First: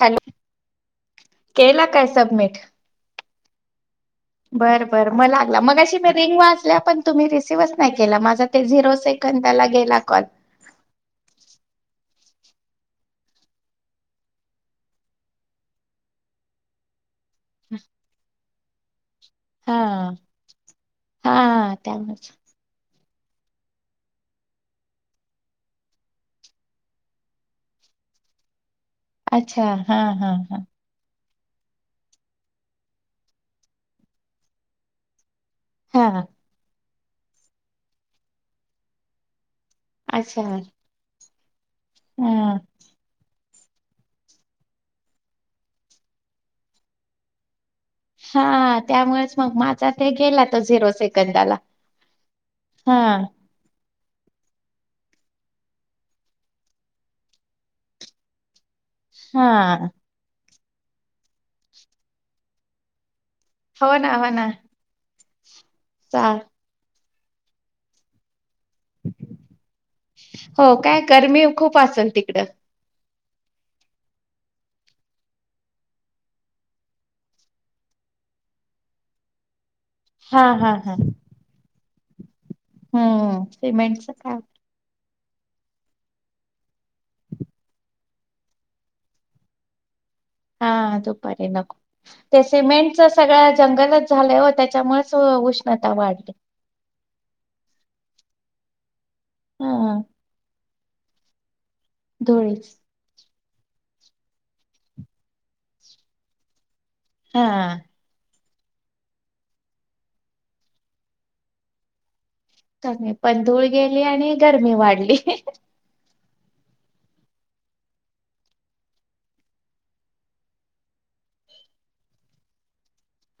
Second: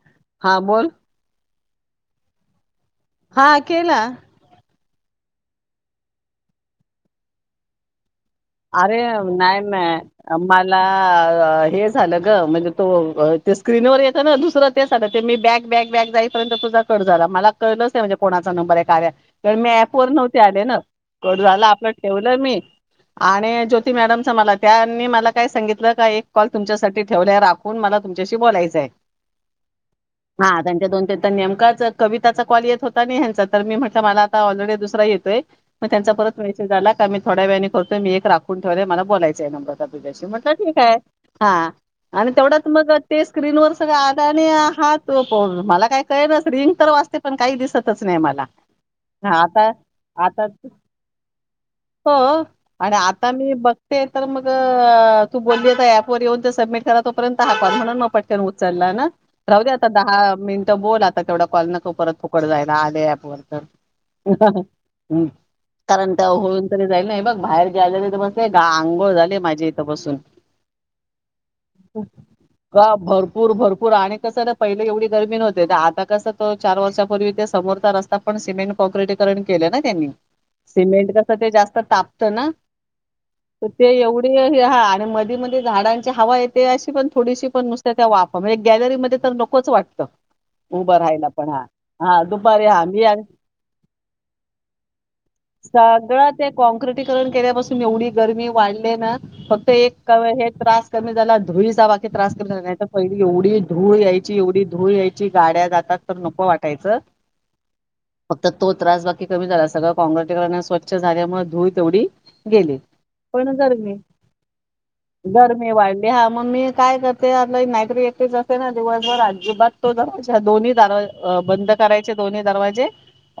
Hello हा बोल. केला काय सबमिट? हा केला. बर बरं मला लागला मग अशी मी रिंग वाजल्या पण तुम्ही रिसीव्हच नाही केला माझ अरे अ नाही नाही मला हे झालं म्हणजे तो ते स्क्रीन वर येत ना दुसरं ते आ ते मी बॅग बॅग बॅग जाईपर्यंत तुझा कट झाला. मला कळलंच आहे म्हणजे कोणाचा नंबर आहे का्या तरण मी हा ऍप वर नव्हते आले ना कड झालं हा आपलं त्यामुळेच ठेवलं मी. आणि ज्योती मॅडमचा मला त्यांनी मला काय सांगितलं का एक कॉल तुमच्यासाठी ठेवला राखून मला त च्याशी बोलायचं आहे. अच्छा हा हा हा त्यांच्या दोन ते तर नेमकाच कविताचा कॉल येत होता ना ह्यांचा तर मी म्हटलं मला आता ऑलरेडी दुसरा येतोय, मग त्यांचा हा परत विैषय झाला का मी थोड्या वेळाने करतोय मी एक राखून ठेवले मला बलायचं आहे नंबर. अच्छा म्हटलं ठीक आहे हा आणि हा तेवढंच मग ते स्क्रीन वर सगळं आदाने आहात प मला काय कळेल रिंग तर वाचते पण काही दिसत. नाही मला हा ह त्यामुळेच मग आता माझा ते गेला आता तो झिरो सेकंदाला हो. हा आणि आता मी बघ ते तर मग तू बोलली ऍपवर येऊन ते सबमिट करा तोपर्यंत हवाल म्हणून न पटते. चचाला ना राह दे आता हा दहा मिनिटं बोल आता तेवढा कॉल नको परत फुकड जायला आले पवर हो ना हो ना हम कारण चा त्या होऊन तरी जाईल नाही बघ बाहेर गेयलं त तर मस्त का आंघोळ झाले माझे इथ बसून हो काय गरमी खूप असेल तिकडं का भरूर र पूर भरपूर आणि कसं ना पहिले एवढी गर्मी न होते आता कसं तो चार वर्षापूर्वी ते समोरता रस्ता पण समेंट पटीकरण केलं ना त्यांनी हा हा हा सिमेंट कसं ते जास्त तापत ना हम्म तर ते सिमेंटच एवढी काय ह हा आणि मज झाडांची हवा येते, अशी पण थोडीशी पण नुसत्या वाफ म्हणजे गॅलरीमध्ये तर नकोच वाटत. हा दुपारी नको ते दुपारी हा सिमेंटच मी आणि- सगळं जंगलच झालं हो त्याच्यामुळे सगळं ते काँग अतिक्रमन केल्या पासून एवढी गर्मी वाढली आहे ना, फक्त एक हा [inaudible] त्रास कमी झालाय धुळी त्रास के धुळीच नाही पहिली एवढी धूळ यायची एवढी धूळ यायची गाड्या जातात तर नकं वाटायचं. हा फक्त तो त्रास बाकी कमी झाला सगळं काँग्रेसिक स्वच्छ झाल्यामुळे धूळ तेवढी गेली कमी पण धूळ गरमी गेली आणि गरमी वाढली. गरमी वाढली. ह मग मी काय करते आला नातरी एकटच असते ना दिवसभर अजिबात तो दोन्ही ार बंद करायचे दोन्ही दरवाजे,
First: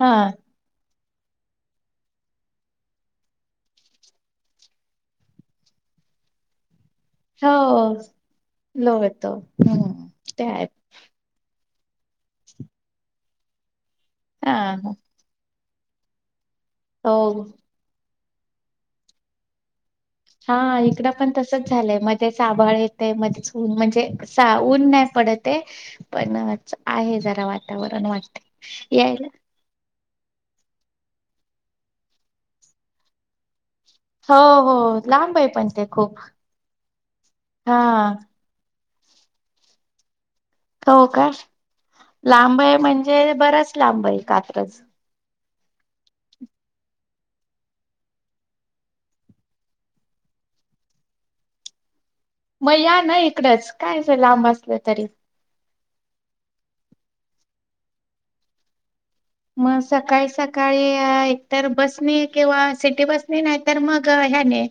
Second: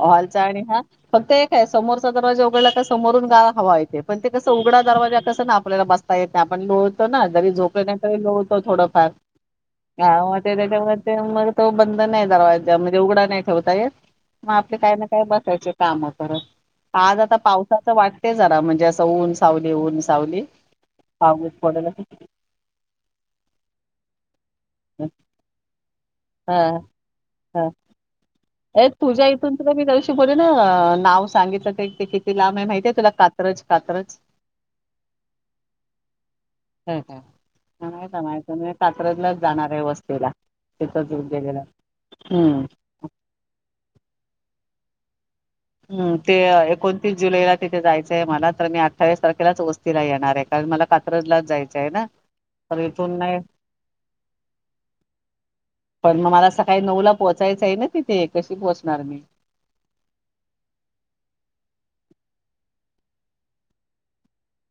हा ालचा आणि हा फक्त एकय समोरचा दरवाजा उघडला का समोरून हवा येते पण ते कस उघडा दरवाजा कसं ना आपल्याला बसता येत नाही आपण लो जरी झोपतो हो नाही तरी लोळतो थोडफार लोळतो हम्म ते त्याच्यामध्ये आहे तो बंद नाही दरवाजा म्हणजे उघडा नाही ठेवता येत मग हा आपले काय ना काय बसायचे. काम करत आज आता हो. पावसाचं वाटते जरा म्हणजे असं ऊन सावली ऊन सावली हा इकडं पण पाऊस तसच पडेल झालंय असं. मध्ये च आभाळ येते मध्येच ऊन म्हणजे सा ऊन नाही पडते पण हा आहे जरा हा वातावरण वाटतय. ए तुझ्या यायला. इथून तुला बोलले ना नाव सांगितलं किती लांब माहितीय तुला कात्रज? कात्रज हो हो लांब आहे पण ते खूप हा कात्रज ला जाणार आहे वस्तीला. हो तिथंच काय गेलेलं लांब हम्म आहे म्हणजे बराच लांब आहे कात्रज. हम् ते एकोणतीस जुलैला तिथे जायचंय मला तर मी अठ्ठावीस तारखेलाच वस्तीला येणार आहे का मला कात्रजलाच जायचं आहे ना. मग तर या ना इथून नाही इकडंच कायच लांब असलं तरी. पण मग मला सकाळी नऊ ला पोहोचायचं आहे ना तिथे कशी पोहोचणार मी? मग सकाळी सकाळी एक तरर बसनी किंवा सिटी बस नी नाही तर मग ह्याने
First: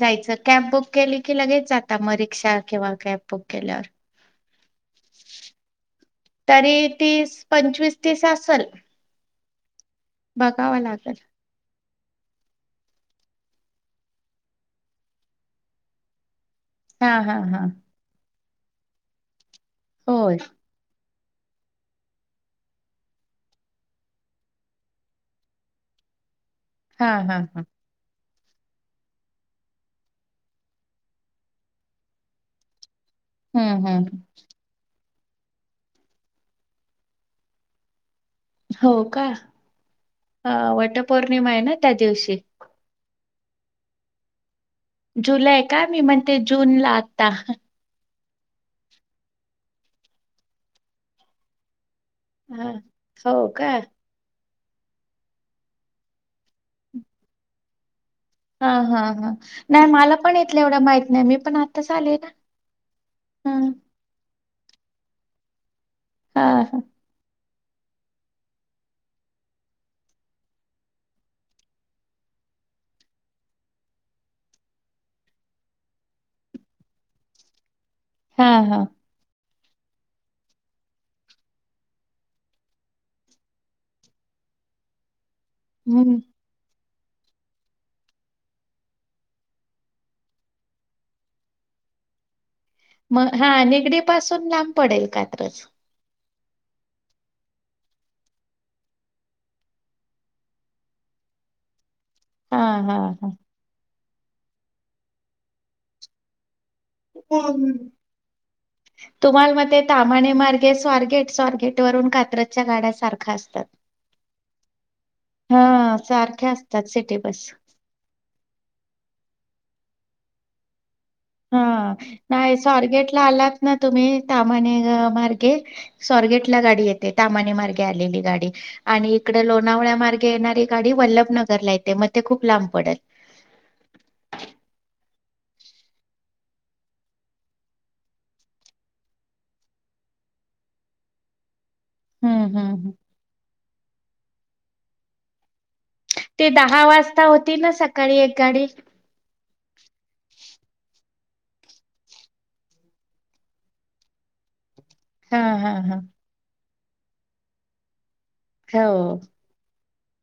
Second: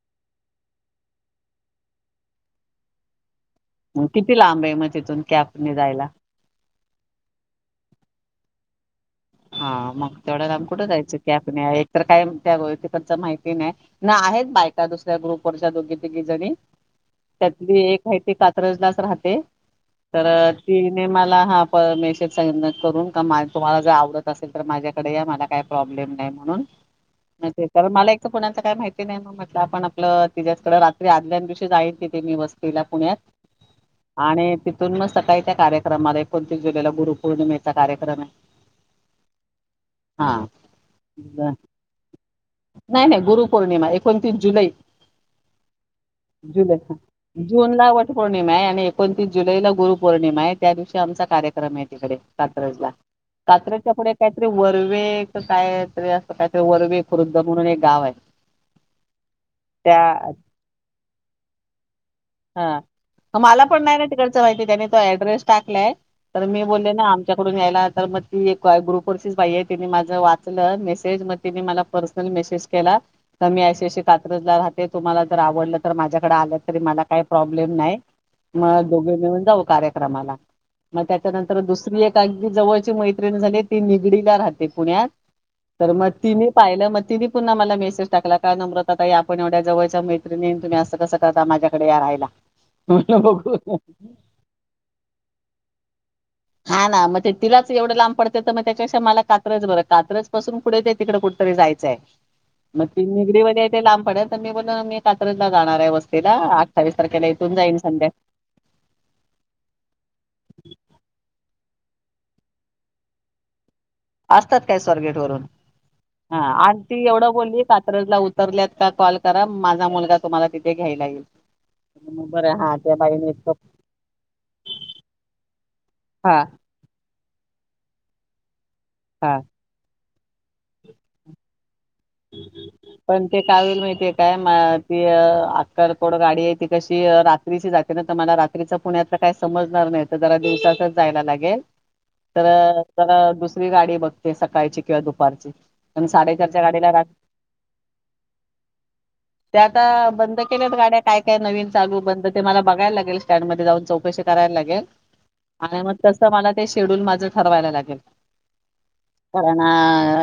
जायच. कॅब बुक केली की लगेच जात मग रिक्षा किंवा कॅब. बुक केल्यावर. मग किती लांब आहे मग तिथून कॅब ने जायला? तरी तीस पंचवीस तीस असल. हा मग तेवढ्या लाम बघावं कुठं लागेल जायचं कॅब ने. तर काय तिकडच माहिती नाही. ना आहेत बायका दुसऱ्या ग्रुपवरच्या दोघी तिघी जणी. हा हा हा. त्यातली एक आहे ते कात्रजलाच राहते तर होय ती मला हा प मेसेज करून का तुम्हाला जर आवडत असेल तर माझ्याकडे या मला काही प्रॉब्लेम नाही म्हणून. हा हा हा. पुण्यातला काय माहिती नाही मग म्हटलं आपण आपलं तिच्याचकडें रात्री आदल्या दिवशी जाईन तिथे मी वस्तीला पुण्यात हम्म हम्म. आणि तिथून मग सकाळी त्या कार्यक्रमाला एकोणतीस जुलैला गुरुपौर्णिमेचा कार्यक्रम आहे हो का हा वटपौर्णिमा आहे ना त्या दिवशी. पौर्णिमा एकोणतीस जुलै. जुलै काय मी म्हणते जून ला आता. गुर पौर्णिमा आहे आणि एकोणतीस जुलैला गुरु पौर्णिमा आहे त्या दिवशी आमचा कार्यक्रम आहे. तिकडे हा. कात्रज ला हो का कात्रज काहीतरी वर्वे कायतरी असं काहीतरी वर्वे खुर्द म्हणून एक गाव आहे. हा हा ह नाही त्या मला पण इथलं एवढं माहित नाही मी पण आताच आलेय ना. हा हा मला पण नाही ना तिकडे माहिती त्यांनी तो ऍड्रेस टाकलाय तर मी हा हा बोलले ना आमच्याकडून यायला तर मग ती मा ग्रुप वरची ची बाई आहे. तिने माझं वाचलं मेसेज मग तिने पर्सनल मेसेज केला. अशी अशी कात्रला राहते तुम्हाला जर आवडलं तर माझ्याकडे आल्या तरी मला काही प्रॉब्लेम नाही हा हा मग दोघे मिळून जाऊ. कार्य्रक्रम ला मग त्याच्यानंतर दुसरी एक अगदी जवळची मैत्रीण झालेय ती निगडी ला राहते पुण्यात मग हम्म त पाहिल तिनी पुन्हा मला मेसेज टाकला काय नम्रता ताई या आपण एवढ्या जवळच्या मैत्रीणी तुम्ही असं कसं करता माझ्याकडे या राहियला. मग हा निगडी पासून लांब पडेल कात्रज. हा ना मग ते तिलाच एवढं लांब पडते तर मग त्याच्या मला कात्रज बरं कात्रज पासून कुठे तिकडे कुठं तरी जायचंय. हा मग हा ती हा निगडीमध्ये ते लांब पडल तर मी बोलो मी कात्रला जाणार आहे वस्तीला. अठ्ठावीस तारखेला इथून जाईन संध्या तुम्हाला मते तामाणे मार्गे स्वारगेट स्वारगेस्ट थेट वरून कात्रज च्या गाड्या सारखा असतात. असतात काय स्वारगेट वरून. हा हा सारख्या आणि असतात ती सिटी एवढं बस बोलली कात्रजला उतरल्यात का कॉल करा माझा मुलगा तुम्हाला तिथे घ्यायला येईल हा मग बरं नाही हा त्या सॉरगेट ला बाईने इतकं आलात ना तुम्ही तामाणे मार्गे हा सॉरगेट ला गाडी येते तामाने मार्गे आलेली गाडी आणि हा इकडे लोणावळ्या मार्गे येणारी गाडी वल्लभनगर ला पण ते कावील माहितीय काय अकड गाडी आहे ती कशी रात्रीची जाते ना तर मला रात्रीच पुण्यातलं काय समजणार नाही जरा दिवसाच जायला लागेल हम्म तर हम्म हम्म. जरा दुसरी गाडी बघते सकाळची किंवा दुपारची प ते साडेचारच्या गाडी दहा वाजता होती ना सकाळी एक गाडी ते आता बंद केल्यात गाड्या काय काय नवीन चालू बंद ते मला बघायला लागेल स्टँडमध्येध्ये जाऊन चौकशी कराय हा हा मग हा तस मला ते शेड्यल माझ ठरवायला लागेल हो कार ना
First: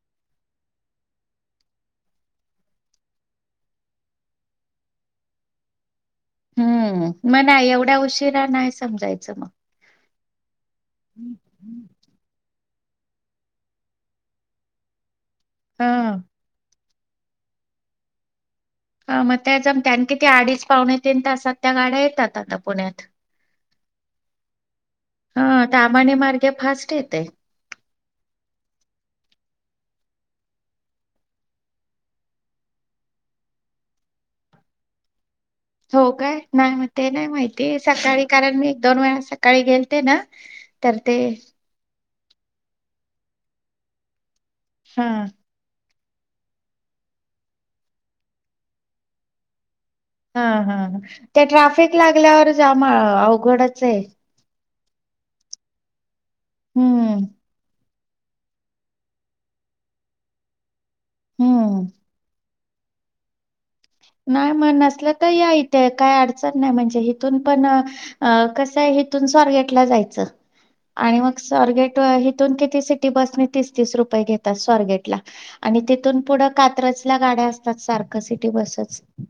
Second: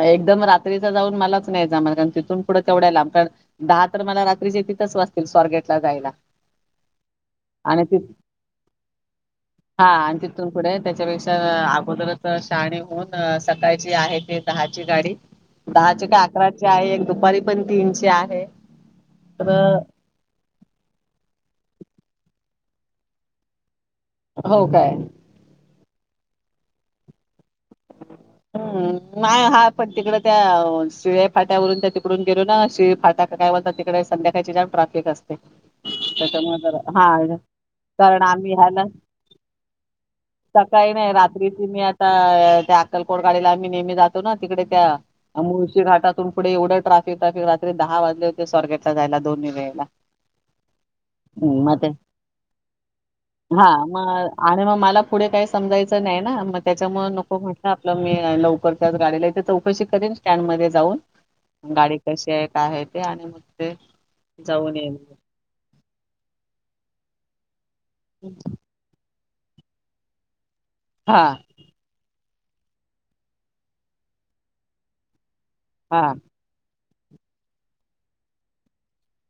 एकदम रात्रीचा जाऊन मला नाहीमला कारण तिथून पुढं तेवढ्या लांब कारण दहा तर मला रात्री जे तिथच वाचतील स्ॉर्गेटला जायला हम्म मग नाही आणि एवढा ति उशिरा नाही समजायचं मग हा आणि तिथून पुढे त्याच्यापेक्षा अगोदरच शाने होऊन सकाळची आहे ते दहा ची गाडी हा दहाचे का अकराचे आहे एक दुपारी पण तीनचे आहे ह मग तर त्या जमते किती अडीच पाहुणे तीन तासात त्या गाड्या येतात आता पुण्यात हो काय हा तामाने मार्गे फास्ट येतय. हम्म नाही, हा पण तिकड त्या शिळे फाट्यावरून त्या तिकडून गेलो ना, शिये फाट्या काय बोलता? तिकडे संध्याकाळची जाम ट्राफिक असते. [inaudible] हो काय? त्याच्यामुळे जरा नाही ते हा नाही माहिती सकाळी, आम्ही कारण मी एक ह्याला दोन वेळा सकाळी गेलते ना? ते नाही रात्रीची मी आल त्या अक्कलकोट गाडीला आम्ही नेहमी जातो ना, तिकडे त्या हा मुळशी घाटात तीथून पुढे एवढं ट्राफिक हाय की, रात्री दहा वाजले होते स्वारगेटला जायला दोन्ही वेळेला हा हा त्या हम्म, मग ते ट्राफिक लागल्यावर जाम हा अवघडच ए. मग आणि मग मला पुढे काही समजायचं नाही ना, म त्याच्यामुळे हम्म नको म्हट म्हनलं मी लवकर त्याच गाडीला येते. चौकशी करेन स्टँड मधे जाऊन हम्म गाडी कशी हाय? काय आहे ते आणि ते नाही मग जाऊन येईल नसलं तर या इथे काही अडचण नाही, म्हणजे हिथून पण अ कसंय हथून स्वारगेटला जायचं आणि हा मग स्वारगेट तिथून किती सी टी बसला तीस -तीस रुपये घेतात, स्वारगेट ला आणि हा तिथून पुढं कात्रज ला गाड्या असतात, सारख सि टी बसचं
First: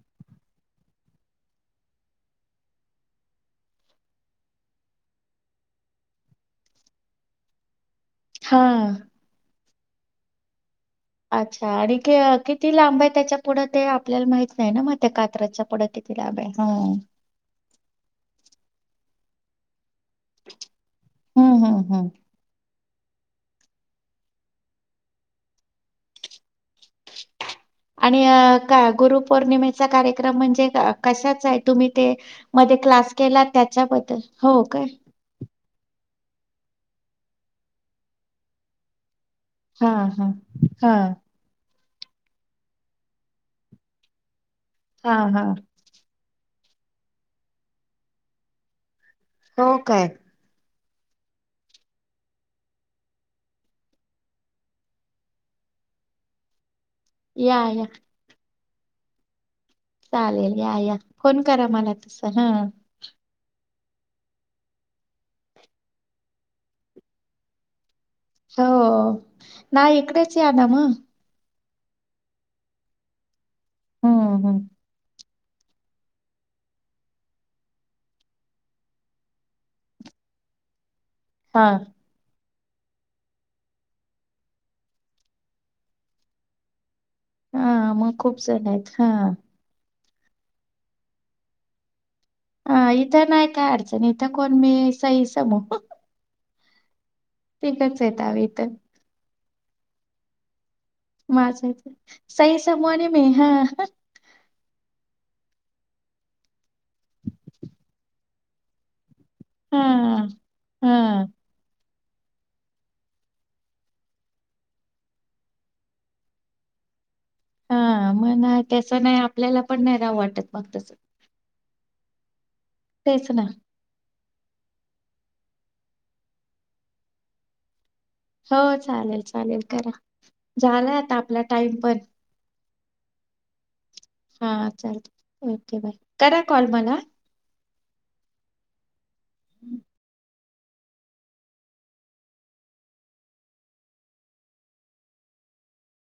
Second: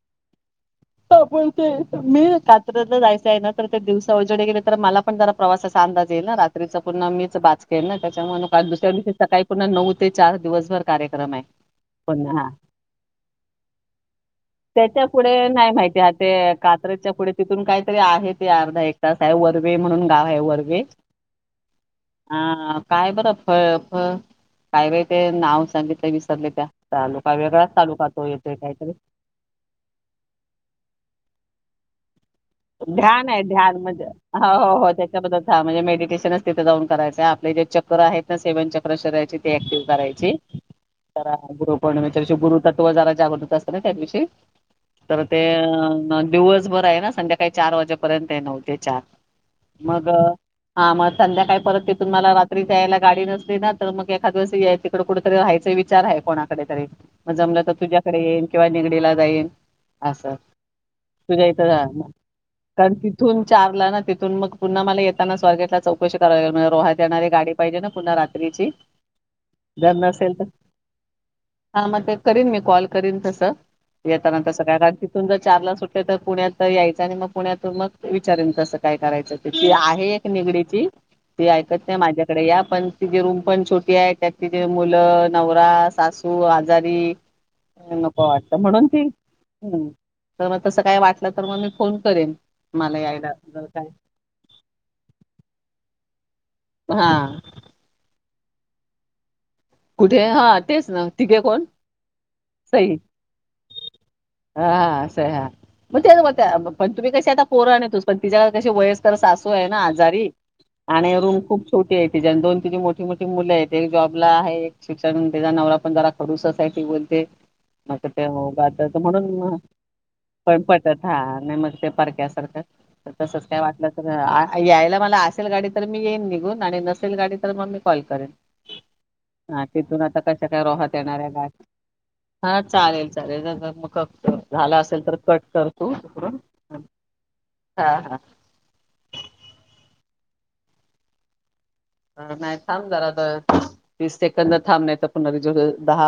ते मी कात्र जायचं आहे ना, तर ते दिवसा उजवडी गेले तर मला पण जरा प्रवासा अंदाज येई ना रात्रीचा पुन्हा मीच [unintelligible] त्याच्या मुळे हा दुसऱ्या दिवशी सकाळी पून्हा नऊ ते चार दिवसभर कार्यक्रम आहे अच्छा! आणि पुन्हा हा किती लांब आहे त्याच्या पुढं ते आपल्याला माहित नाही ना म त्याच्या त्या पुढे कात्रच्या नाही माहिती हाय ते कात्रच्या पुढे तिथून काहीतरी आहे ते अर्धा एक तास आहे वरगे म्हणून गाव आहे वरगे हम्म हम्म हम्म हा. काय बरं फळ फळ काय बाय ते नाव सांगितलं विसरले त्या तालुका वेगळाच तालुका आणि तो येतोय का काहीतरी गुरु पौर्णिमेचा कार्यक्रम म्हणजे कशाच आहे तुम्ही ते मध्ये क्लास ध्यान आहे केला ध्यान म्हण त्याच्याबद्दल हो हो काय हो त्याच्याबद्दल म्हणजे मेडिटेशन. तिथे जाऊन करायचय आपले जे चक्र आहेत, ना सेवन चक्र शरीराचे ऍक्टिव्ह हा हा करायची हा तर असं ग्रुप पौर्णमेच्या दिवशी गुरु तत्व जरा जागृत असत ना, त्या दिवशी हा तर ते हा दिवस बरं आहे ना संध्याकाळी चार वाजेपर्यंत आहे नऊ ते चार हो काय मग हा मग संध्याकाळी परत तिथून मला रात्री जायला गाडी नसली ना, तर मग एखादिवस तिकडे कुठेतरी राहायचं. विचार आहे कोणाकडे तरी म या जमलं तर या तुझ्याकडे येईन किंवा निगडीला जाईन. असं चालेल या या फोन तुझ्या करा मला इथं तस हा. कारण तिथून चारला ना तिथून मग पुन्हा मला येताना स्वारगेटला चौकशी करावी लागणार [unintelligible] येणारी गाडी पाहिजे ना. पुन्हा हो रात्रीची जर नाही नसेल इकडेच तर या ना मग हा मग ते करीन मी कॉल करीन तसं, येताना हम्म हम्म तसा काय तुमचा चार ला सुट्टते तर पुण्यात अ यायचं आणि मग पुण्यातून मग विचारेन कसं काय करायचं ती, ती आहे एक निगडीची. ती हा ऐकत नाही, माझ्याकडे या पण तिचीे रूम पण छोटी आहे त्यात तिचे मुलं, नवरा, सासू आजारी हा मग नको खूप वाटतं, जण म्हणून आहेत ती हा हम्म. तर मग तसं काय वाटलं तर मग मी फोन करेन. हा, मला इथं यायला नाही जर काय अडचण इथं कोण मी सई, समू. हा तिघंच आहेत आम्ही इथं. कुठे? हा. तेच ना, तिघे कोण? माझं इथं. समूह सई आणि मी हा हा स हा. म तेच म्हणत्या पण तुम्ही कसे आता पोरं आणि तूच, पण तिच्या कसे वयस् तर सासू आहे ना हा आजारी आणि हा रूम खूप छो टी आहे तिची, अन दोन तिची मोठी मोठी मुलं आहेत, एक जॉबला आहे शिक्षण आणि तिचा नवरा पण जरा खडूसच आहे ती बोलते. मग हा ते होग नाही त्याचं नाही म्हणून आपल्याला पण नाही राहू वाटत पण मग तसं पटत हा नाही मग ते पार क्यासारखं तेच ना तसंच काय वाट आ यायला मला. न गाडी तर मी येईन निघून आणि नसेल गाडी तर मग. कॉल करेन हो चालेल चालेल हा करा तिथून आता कशा काय झाला रोहात आता येणाऱ्या आपला गाड्या टाइम पण. हा चालेल चालेल मग हा झाला असेल चालत तर कट ओके करतू. बाय करा कॉल मला. हा हा. हम्म. नाही थांब जरा तर तीस सेकंदर थांब नाही तर पुनिज दहा.